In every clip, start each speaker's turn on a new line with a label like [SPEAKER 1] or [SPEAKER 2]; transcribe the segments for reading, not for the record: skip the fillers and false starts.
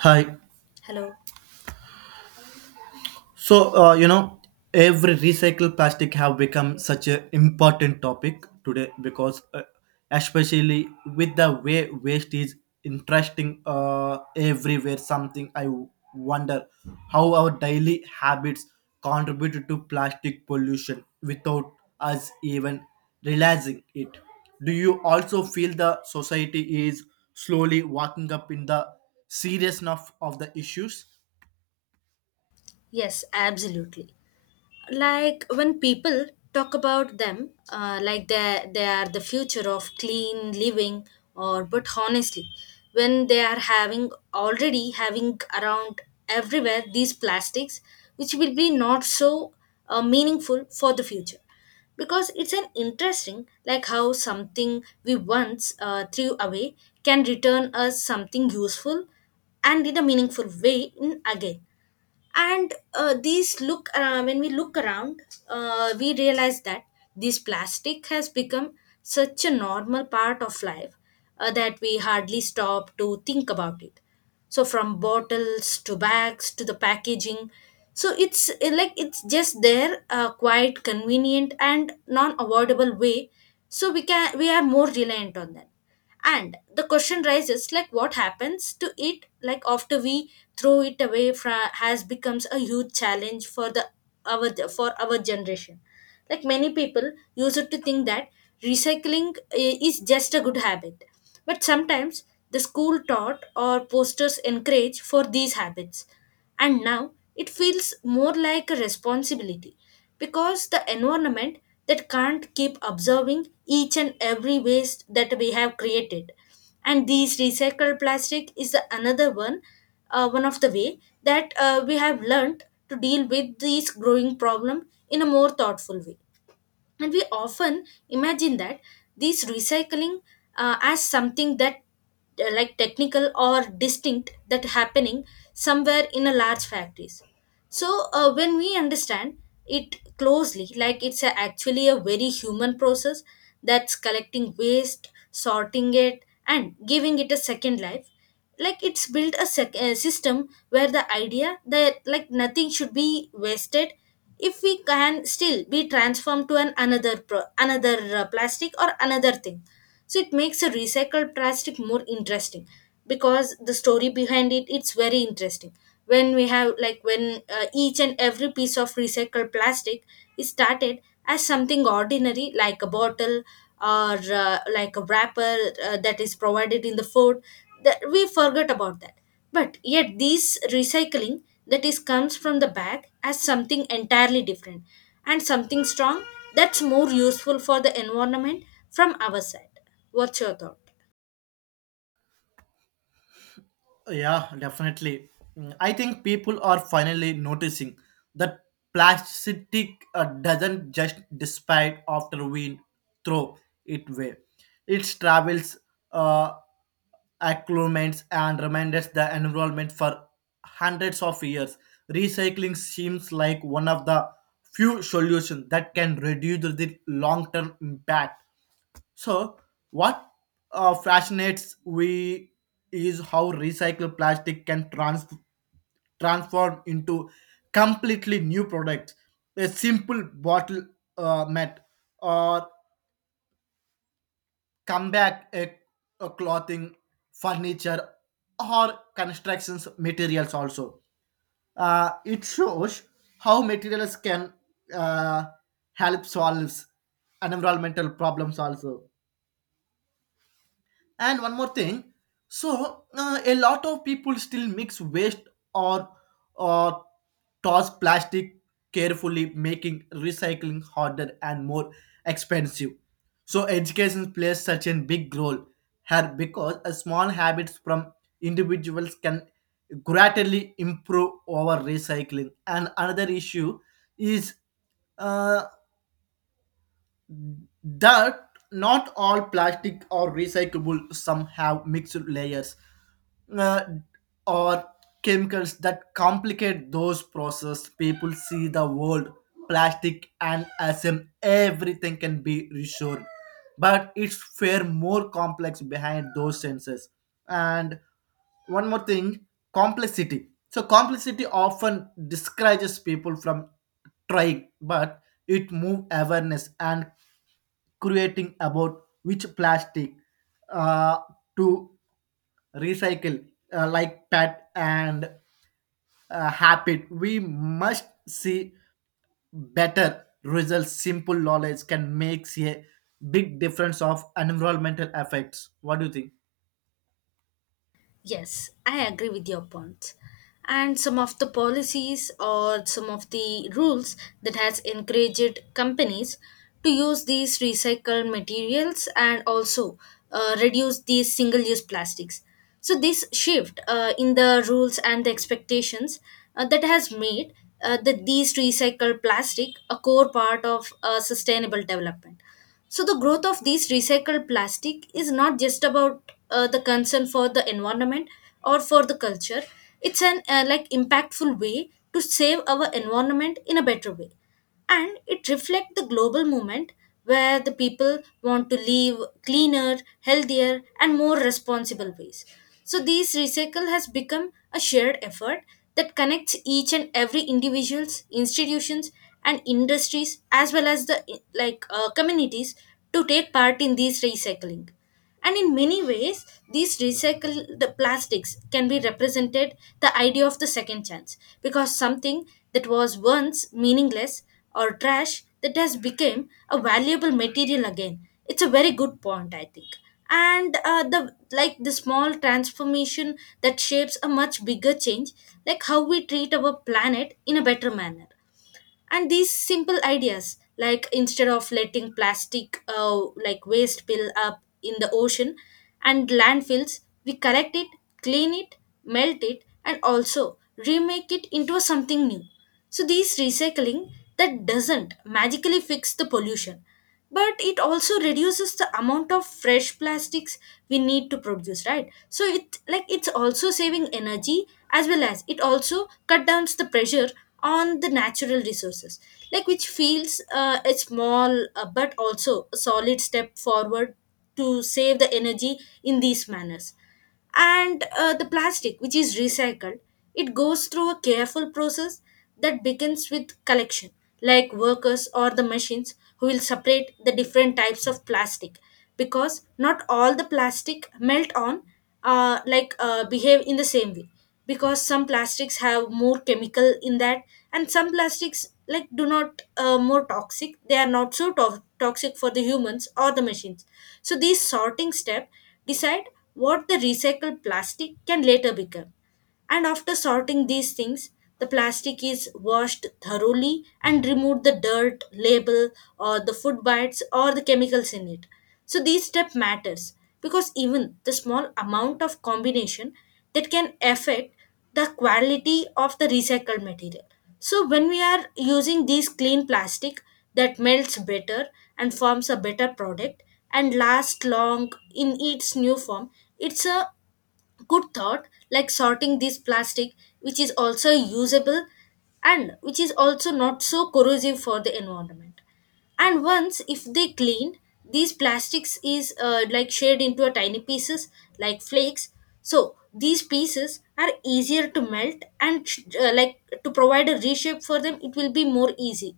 [SPEAKER 1] Hi.
[SPEAKER 2] Hello.
[SPEAKER 1] So, every recycled plastic have become such an important topic today because especially with the way waste is interesting everywhere, something I wonder how our daily habits contribute to plastic pollution without us even realizing it. Do you also feel the society is slowly waking up in the seriousness of the issues?
[SPEAKER 2] Yes, absolutely. Like when people talk about them, like they are the future of clean living, or but honestly, when they are having already having around everywhere these plastics, which will be not so meaningful for the future because it's an interesting like how something we once threw away can return us something useful and in a meaningful way in again and these look when we look around we realize that this plastic has become such a normal part of life that we hardly stop to think about it, so from bottles to bags to the packaging, so it's like it's just there, quite convenient and non avoidable way, so we are more reliant on that. And the question rises like what happens to it, like after we throw it away, has becomes a huge challenge for the our for our generation. Like many people used to think that recycling is just a good habit, but sometimes the school taught or posters encourage for these habits, and now it feels more like a responsibility because the environment that can't keep observing each and every waste that we have created. And these recycled plastic is the another one, one of the way that we have learned to deal with this growing problem in a more thoughtful way. And we often imagine that these recycling as something that like technical or distinct that happening somewhere in a large factories, so when we understand it closely, like it's actually a very human process that's collecting waste, sorting it, and giving it a second life. Like it's built a system where the idea that like nothing should be wasted, if we can still be transformed to an another plastic or another thing. So it makes a recycled plastic more interesting because the story behind it, it's very interesting. When we have like when each and every piece of recycled plastic is started as something ordinary, like a bottle or like a wrapper that is provided in the food that we forget about that, but yet this recycling that is comes from the bag as something entirely different and something strong, that's more useful for the environment from our side. What's your thought?
[SPEAKER 1] Yeah, definitely. Mm, I think people are finally noticing that plastic doesn't just despite after we throw it away. It travels, uh, acclimates, and remains the environment for hundreds of years. Recycling seems like one of the few solutions that can reduce the long-term impact so, what fascinates we is how recycled plastic can transform into completely new products. A simple bottle mat, or come back a clothing, furniture, or constructions materials also. It shows how materials can uh, help solve environmental problems also. And one more thing, a lot of people still mix waste or or toss plastic carefully, making recycling harder and more expensive. So education plays such a big role here because a small habits from individuals can greatly improve our recycling. And another issue is uh, that not all plastic are recyclable, some have mixed layers uh, or chemicals that complicate those processes. People see the world plastic and assume everything can be restored, but it's far more complex behind those senses. And one more thing, complexity, so complexity often discourages people from trying, but it move awareness and creating about which plastic uh, to recycle, like pet and habit we must see better results. Simple knowledge can make a big difference of environmental effects. What do you think?
[SPEAKER 2] Yes, I agree with your point. And some of the policies or some of the rules that has encouraged companies to use these recycled materials and also reduce these single-use plastics. So this shift in the rules and the expectations that has made that these recycled plastic a core part of sustainable development. So the growth of these recycled plastic is not just about the concern for the environment or for the culture. It's an like impactful way to save our environment in a better way, and it reflects the global movement where the people want to live cleaner, healthier, and more responsible ways. So these recycle has become a shared effort that connects each and every individuals, institutions, and industries, as well as the like communities to take part in these recycling. And in many ways these recycled plastics can be represented the idea of the second chance, because something that was once meaningless or trash that has become a valuable material again. It's a very good point, I think. And the like the small transformation that shapes a much bigger change, like how we treat our planet in a better manner. And these simple ideas, like instead of letting plastic like waste spill up in the ocean and landfills, we collect it, clean it, melt it, and also remake it into something new. So these recycling that doesn't magically fix the pollution, but it also reduces the amount of fresh plastics we need to produce, right? So it like it's also saving energy, as well as it also cut down the pressure on the natural resources, like which feels a small but also a solid step forward to save the energy in these manners. And the plastic which is recycled, it goes through a careful process that begins with collection, like workers or the machines who will separate the different types of plastic, because not all the plastic melt on behave in the same way, because some plastics have more chemical in that, and some plastics like do not more toxic, they are not so toxic for the humans or the machines. So these sorting step decide what the recycled plastic can later become. And after sorting these things, the plastic is washed thoroughly and remove the dirt label or the food bites or the chemicals in it. So these step matters because even the small amount of combination that can affect the quality of the recycled material. So when we are using these clean plastic that melts better and forms a better product and lasts long in its new form, it's a good thought, like sorting this plastic which is also usable and which is also not so corrosive for the environment. And once if they clean, these plastics is like shared into a tiny pieces, like flakes. So these pieces are easier to melt and like to provide a reshape for them, it will be more easy,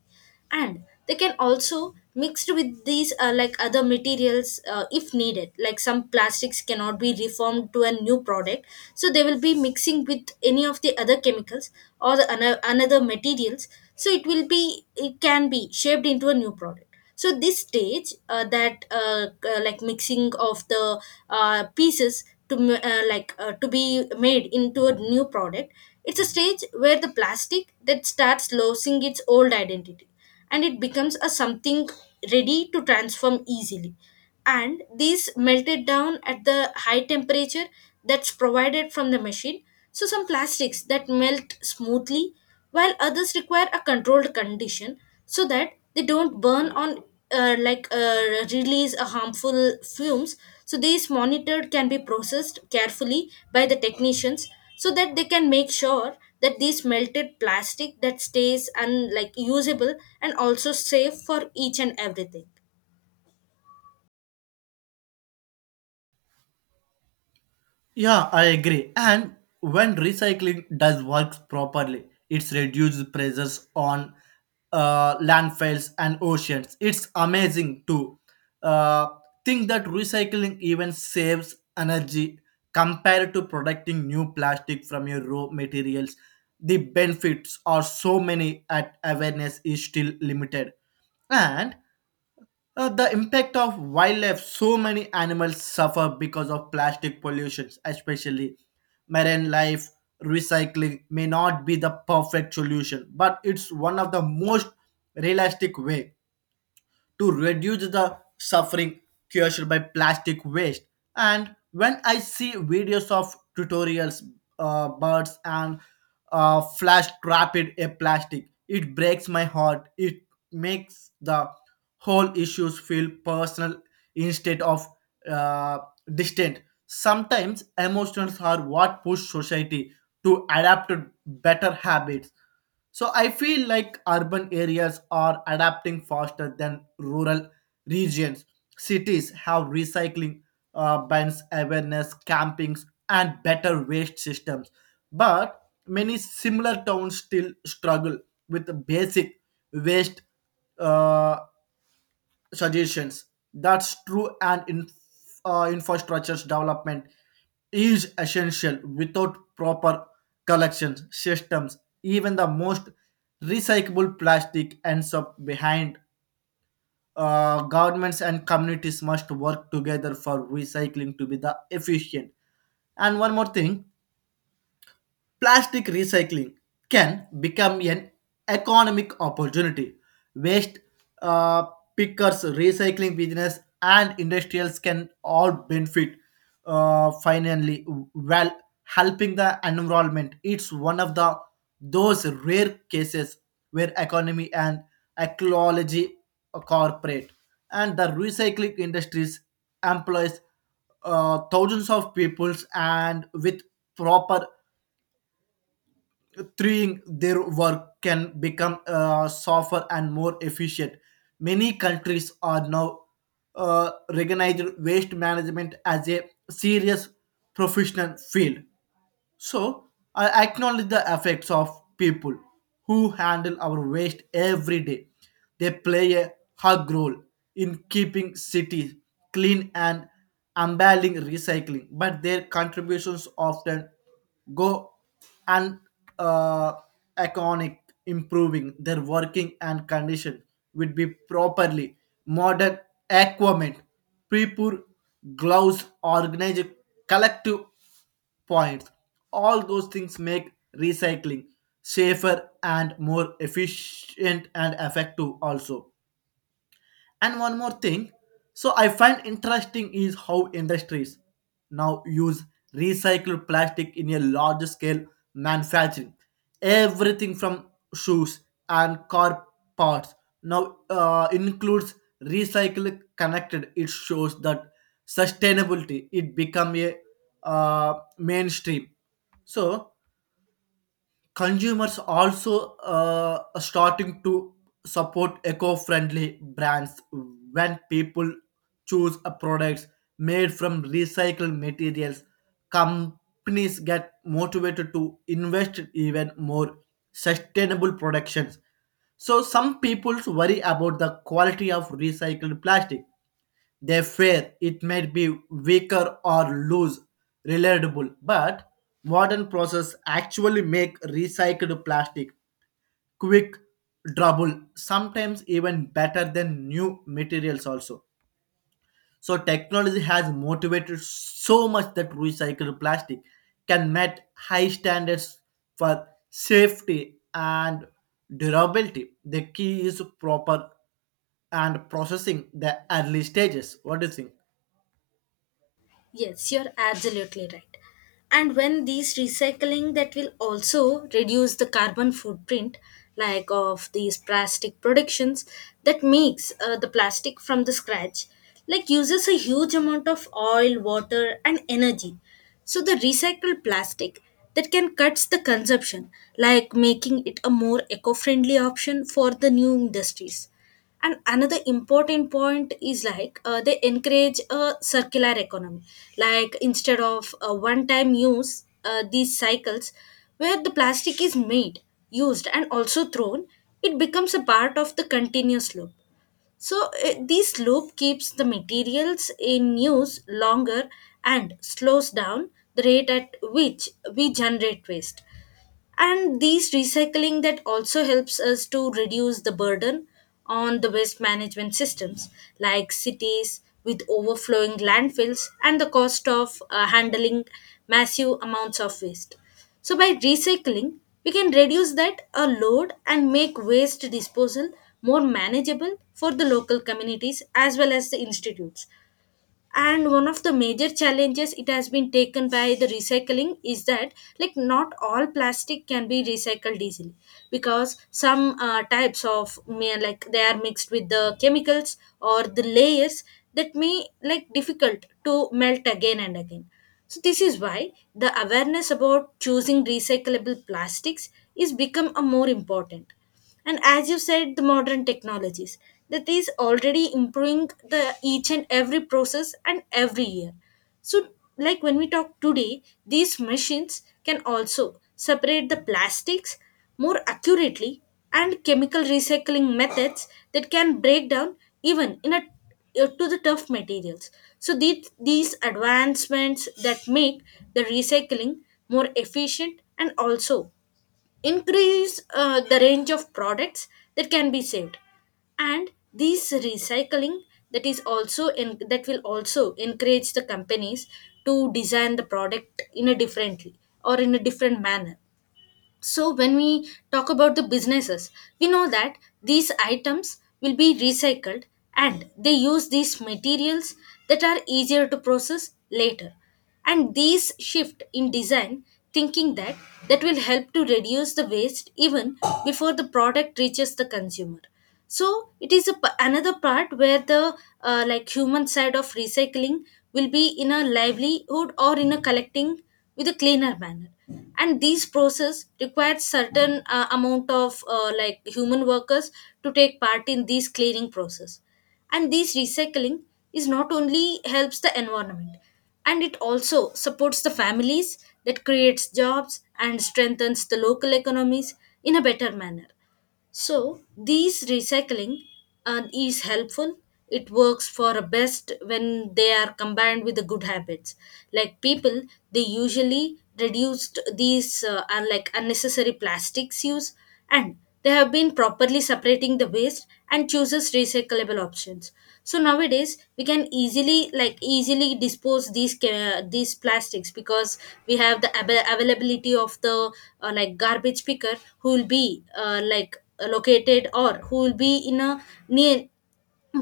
[SPEAKER 2] and they can also mixed with these like other materials if needed, like some plastics cannot be reformed to a new product, so they will be mixing with any of the other chemicals or the another materials, so it will be it can be shaped into a new product. So this stage that like mixing of the pieces to like to be made into a new product, it's a stage where the plastic that starts losing its old identity and it becomes a something ready to transform easily. And these melted down at the high temperature that's provided from the machine. So some plastics that melt smoothly, while others require a controlled condition so that they don't burn on release a harmful fumes. So these monitored can be processed carefully by the technicians so that they can make sure that these melted plastic that stays and like usable and also safe for each and everything.
[SPEAKER 1] Yeah, I agree. And when recycling does work properly, it's reduced pressures on landfills and oceans. It's amazing to uh, think that recycling even saves energy compared to producing new plastic from your raw materials. The benefits are so many at awareness is still limited. And the impact of wildlife, so many animals suffer because of plastic pollution, especially marine life. Recycling may not be the perfect solution, but it's one of the most realistic way to reduce the suffering caused by plastic waste. And when I see videos of tutorials, birds and flash trap it a plastic, it breaks my heart. It makes the whole issues feel personal instead of uh, distant. Sometimes emotions are what push society to adapt to better habits, so I feel like urban areas are adapting faster than rural regions. Cities have recycling bans, awareness campings, and better waste systems. But many similar towns still struggle with the basic waste uh, suggestions. That's true, and in, infrastructure development is essential. Without proper collections systems, even the most recyclable plastic ends up behind. Governments and communities must work together for recycling to be the efficient. And one more thing, plastic recycling can become an economic opportunity. Waste uh, pickers, recycling business, and industrials can all benefit finally while helping the environment. It's one of the those rare cases where economy and ecology cooperate, and the recycling industries employs thousands of peoples, and with proper threeing their work can become safer and more efficient. Many countries are now recognized waste management as a serious professional field. So I acknowledge the effects of people who handle our waste every day. They play a hug role in keeping cities clean and embedding recycling, but their contributions often go and uh, iconic. Improving their working and condition would be properly modern equipment, people, gloves, organized collective points. All those things make recycling safer and more efficient and effective also. And one more thing, so I find interesting is how industries now use recycled plastic in a large scale manufacturing. Everything from shoes and car parts now includes recycled connected. It shows that sustainability it become a mainstream. So consumers also are starting to support eco-friendly brands. When people choose a products made from recycled materials, companies get motivated to invest in even more sustainable productions. So some people worry about the quality of recycled plastic, they fear it might be weaker or lose reliable, but modern process actually make recycled plastic quick, durable, sometimes even better than new materials also. So technology has motivated so much that recycled plastic can meet high standards for safety and durability. The key is proper and processing the early stages. What do you think?
[SPEAKER 2] Yes, you're absolutely right. And when these recycling that will also reduce the carbon footprint, like of these plastic productions that makes the plastic from the scratch, like uses a huge amount of oil, water and energy. So the recycled plastic that can cuts the consumption, like making it a more eco-friendly option for the new industries. And another important point is like they encourage a circular economy, like instead of a one time use, these cycles where the plastic is made, used, and also thrown, it becomes a part of the continuous loop. So this loop keeps the materials in use longer and slows down the rate at which we generate waste. And these recycling that also helps us to reduce the burden on the waste management systems, like cities with overflowing landfills and the cost of handling massive amounts of waste. So by recycling, we can reduce that a load and make waste disposal more manageable for the local communities as well as the institutes. And one of the major challenges it has been taken by the recycling is that like not all plastic can be recycled easily, because some types of may like they are mixed with the chemicals or the layers that may like difficult to melt again and again. So this is why the awareness about choosing recyclable plastics is become a more important. And as you said, the modern technologies that is already improving the each and every process and every year. So like when we talk today, these machines can also separate the plastics more accurately, and chemical recycling methods that can break down even in a to the tough materials. So these advancements that make the recycling more efficient and also increase the range of products that can be saved. And these recycling that is also that will also encourage the companies to design the product in a differently or in a different manner. So when we talk about the businesses, we know that these items will be recycled and they use these materials that are easier to process later. And these shift in design thinking that will help to reduce the waste even before the product reaches the consumer. So it is a, another part where the like human side of recycling will be in a livelihood or in a collecting with a cleaner manner. And these process requires certain amount of like human workers to take part in these cleaning process. And this recycling is not only helps the environment, and it also supports the families that creates jobs and strengthens the local economies in a better manner. So these recycling is helpful. It works for a best when they are combined with the good habits. Like people, they usually reduced these are like unnecessary plastics use, and they have been properly separating the waste and chooses recyclable options. So nowadays we can easily dispose these these plastics, because we have the availability of the like garbage picker who will be like located, or who will be in a near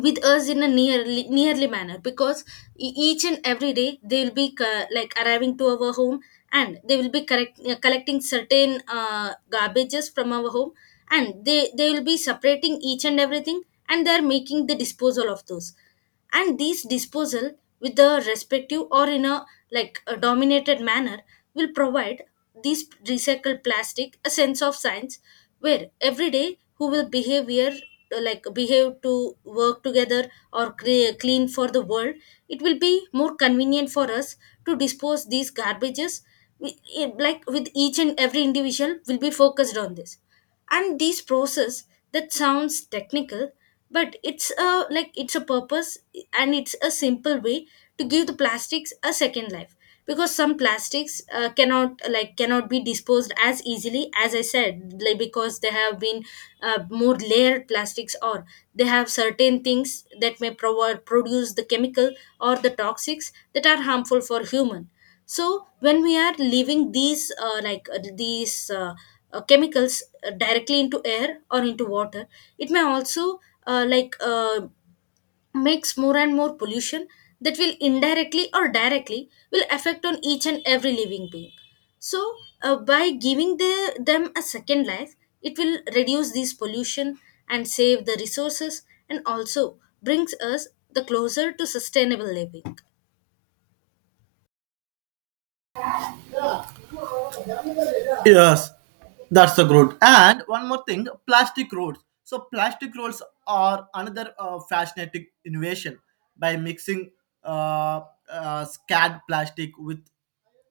[SPEAKER 2] with us in a nearly manner. Because each and every day they will be like arriving to our home, and they will be collecting certain garbages from our home. And they will be separating each and everything, and they are making the disposal of those. And these disposal with the respective or in a like a dominated manner will provide these recycled plastic a sense of science, where every day who will behavior like behave to work together or clean for the world, it will be more convenient for us to dispose these garbages. We- like with each and every individual will be focused on this, and this process that sounds technical, but it's a like it's a purpose, and it's a simple way to give the plastics a second life. Because some plastics cannot be disposed as easily as I said, like because they have been more layered plastics, or they have certain things that may produce the chemical or the toxics that are harmful for human. So when we are leaving these chemicals directly into air or into water, it may also uh, like uh, makes more and more pollution that will indirectly or directly will affect on each and every living being. So by giving the, them a second life, it will reduce this pollution and save the resources, and also brings us the closer to sustainable living.
[SPEAKER 1] Yes, that's the good. And one more thing, plastic rolls. So plastic rolls are another fascinating innovation. By mixing uh, scad plastic with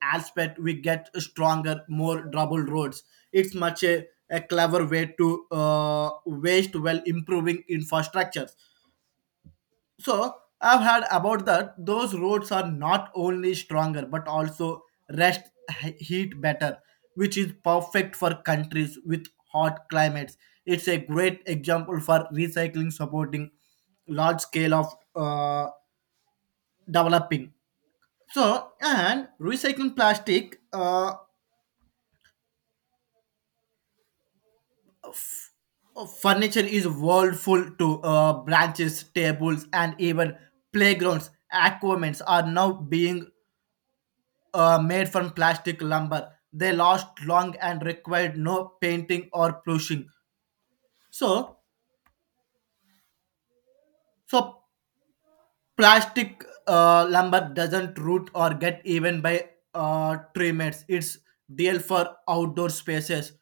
[SPEAKER 1] asphalt, we get stronger more double roads. It's much a clever way to waste while improving infrastructure. So I've heard about that those roads are not only stronger but also rest heat better, which is perfect for countries with hot climates. It's a great example for recycling supporting large scale of developing. So and recycling plastic furniture is world full to branches, tables, and even playgrounds. Aquaments are now being made from plastic lumber. They last long and required no painting or plushing. So, so plastic lumber doesn't root or get even by tree mates. It's deal for outdoor spaces.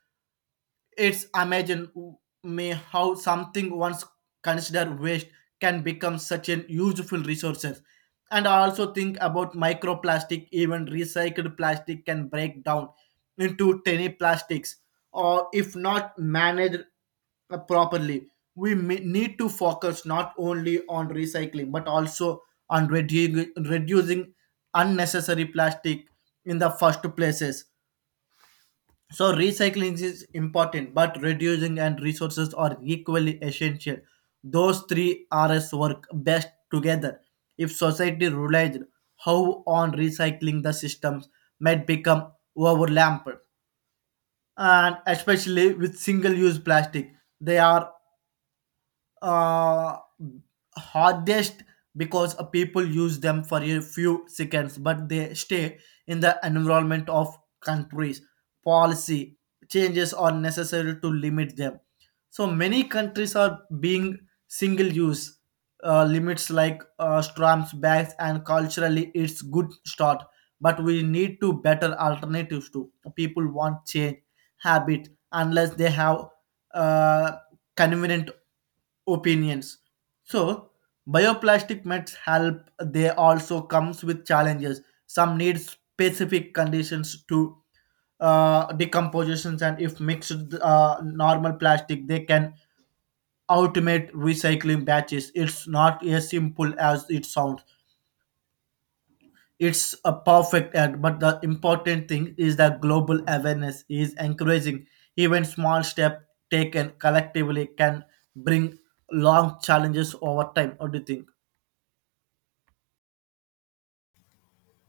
[SPEAKER 1] It's amazing me how something once considered waste can become such an useful resources. And I also think about microplastic, even recycled plastic can break down into tiny plastics, or if not managed properly. We may need to focus not only on recycling but also on reducing unnecessary plastic in the first places. So recycling is important, but reducing and resources are equally essential. Those three R's work best together. If society relies how on recycling the systems might become overlapped, and especially with single-use plastic, they are uh, hardest because people use them for a few seconds, but they stay in the environment of countries. Policy changes are necessary to limit them. So many countries are being single use limits like stamps, bags, and culturally it's good start. But we need to better alternatives to people want change habit unless they have uh, convenient opinions. So, bioplastic mets help. They also comes with challenges. Some need specific conditions to decompositions, and if mixed normal plastic, they can automate recycling batches. It's not as simple as it sounds. It's a perfect ad, but the important thing is that global awareness is encouraging. Even small steps taken collectively can bring long challenges over time. What do you think?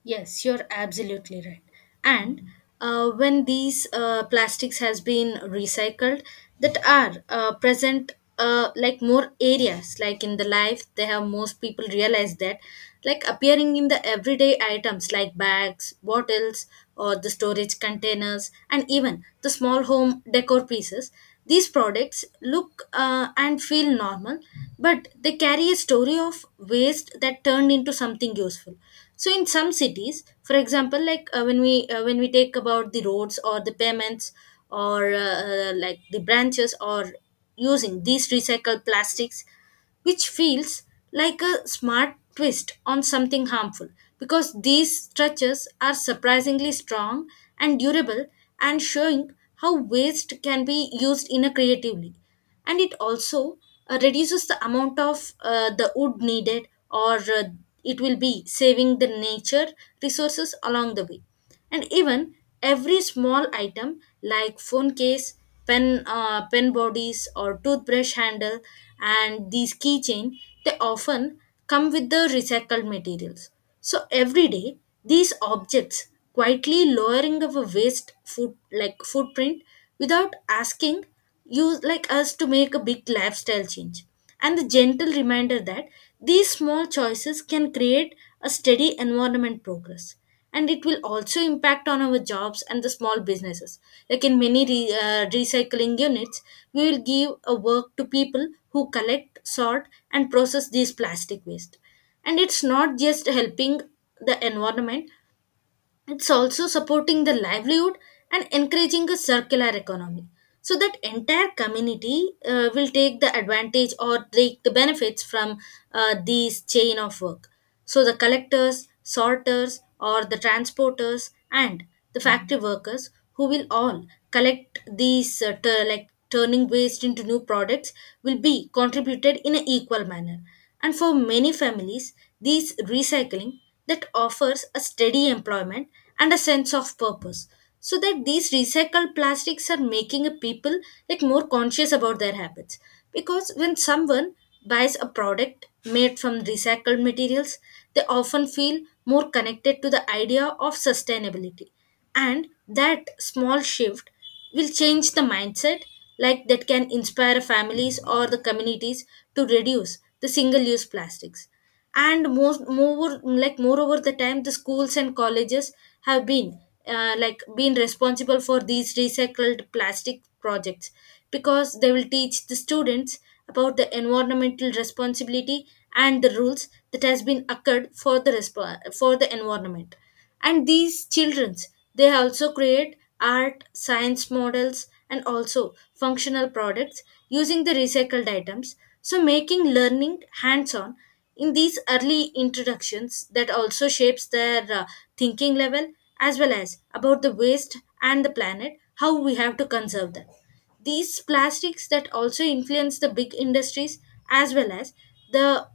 [SPEAKER 2] Yes, you're absolutely right. And when these plastics has been recycled, that are present like more areas, like in the life, they have most people realize that, like appearing in the everyday items like bags, bottles, or the storage containers, and even the small home decor pieces. These products look and feel normal, but they carry a story of waste that turned into something useful. So in some cities, for example, like when we take about the roads or the pavements, or like the branches, or using these recycled plastics, which feels like a smart twist on something harmful, because these structures are surprisingly strong and durable, and showing how waste can be used in a creatively. And it also reduces the amount of the wood needed, or it will be saving the nature resources along the way. And even every small item like phone case, pen pen bodies or toothbrush handle and these keychain, they often come with the recycled materials. So every day these objects quietly lowering of a waste foot like footprint, without asking you like us to make a big lifestyle change, and the gentle reminder that these small choices can create a steady environment progress. And it will also impact on our jobs and the small businesses, like in many recycling units, we will give a work to people who collect sort and process these plastic waste. And it's not just helping the environment, it's also supporting the livelihood and encouraging a circular economy. So that entire community will take the advantage or take the benefits from these chain of work. So the collectors, sorters, or the transporters and the factory workers who will all collect these turning waste into new products will be contributed in an equal manner. And for many families, these recycling that offers a steady employment and a sense of purpose. So that these recycled plastics are making a people like more conscious about their habits. Because when someone buys a product made from recycled materials, they often feel more connected to the idea of sustainability, and that small shift will change the mindset, like that can inspire families or the communities to reduce the single use plastics. And most more like moreover the time, the schools and colleges have been been responsible for these recycled plastic projects, because they will teach the students about the environmental responsibility and the rules that has been occurred for the for the environment. And these children, they also create art science models and also functional products using the recycled items, so making learning hands on. In these early introductions that also shapes their thinking level, as well as about the waste and the planet, how we have to conserve them. These plastics that also influence the big industries, as well as the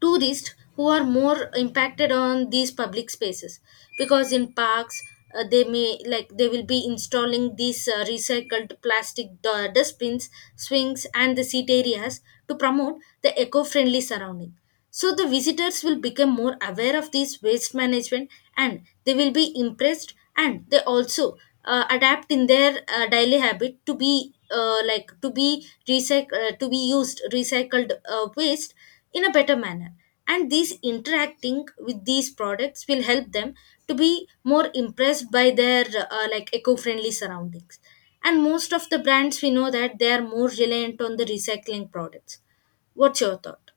[SPEAKER 2] tourists who are more impacted on these public spaces, because in parks, they may like they will be installing these recycled plastic dustbins, swings and the seat areas to promote the eco-friendly surrounding. So the visitors will become more aware of this waste management, and they will be impressed, and they also adapt in their daily habit to be to be used recycled waste in a better manner. And these interacting with these products will help them to be more impressed by their like eco-friendly surroundings. And most of the brands we know that they are more reliant on the recycling products. What's your thought?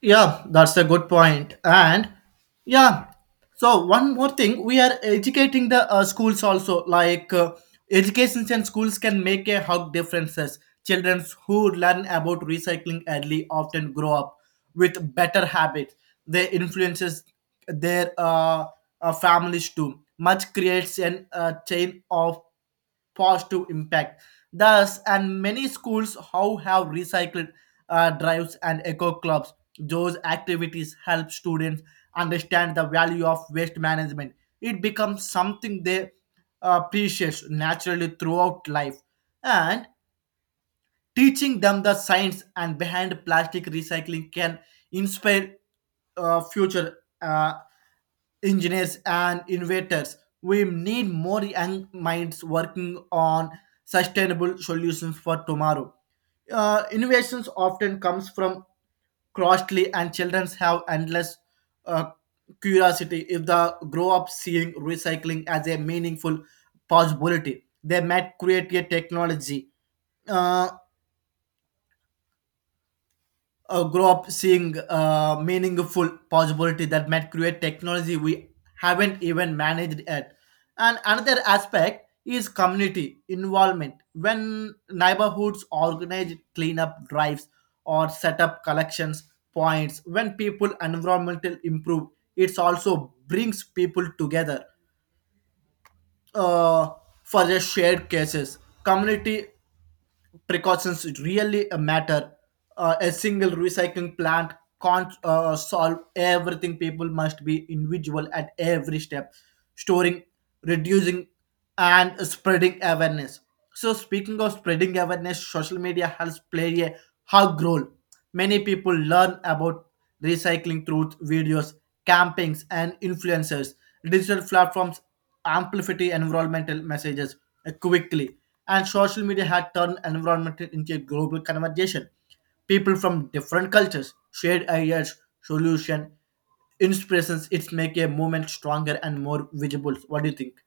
[SPEAKER 1] Yeah, that's a good point. And yeah, so one more thing, we are educating the schools also. Educations and schools can make a hug differences. Children who learn about recycling early often grow up with better habits. They influences their families too. Much creates an chain of positive impact. Thus, and many schools how have recycled drives and eco clubs. Those activities help students understand the value of waste management. It becomes something they appreciate naturally throughout life, and teaching them the science and behind plastic recycling can inspire future engineers and innovators. We need more young minds working on sustainable solutions for tomorrow. Innovations often comes from costly, and children have endless uh, curiosity. If they grow up seeing recycling as a meaningful possibility they might create a technology uh, grow up seeing meaningful possibility that might create technology we haven't even managed yet. And another aspect is community involvement. When neighborhoods organize cleanup drives or set up collections points, when people environmental improve, it also brings people together uh, for the shared cases. Community precautions really matter. A single recycling plant can't solve everything. People must be individual at every step, storing, reducing, and spreading awareness. So, speaking of spreading awareness, social media has played a hug role. Many people learn about recycling through videos, campings, and influencers. Digital platforms amplified environmental messages quickly, and social media had turned environment into a global conversation. People from different cultures shared ideas, solution, inspirations. It's make a movement stronger and more visible. What do you think?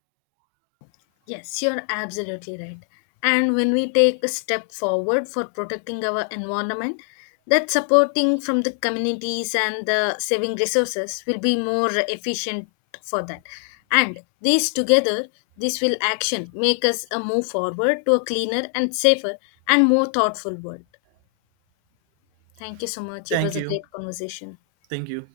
[SPEAKER 2] Yes, you're absolutely right. And when we take a step forward for protecting our environment, that supporting from the communities and the saving resources will be more efficient for that. And these together, this will action make us a move forward to a cleaner and safer and more thoughtful world. Thank you so much. It was
[SPEAKER 1] Thank
[SPEAKER 2] a
[SPEAKER 1] you.
[SPEAKER 2] great conversation.
[SPEAKER 1] Thank you.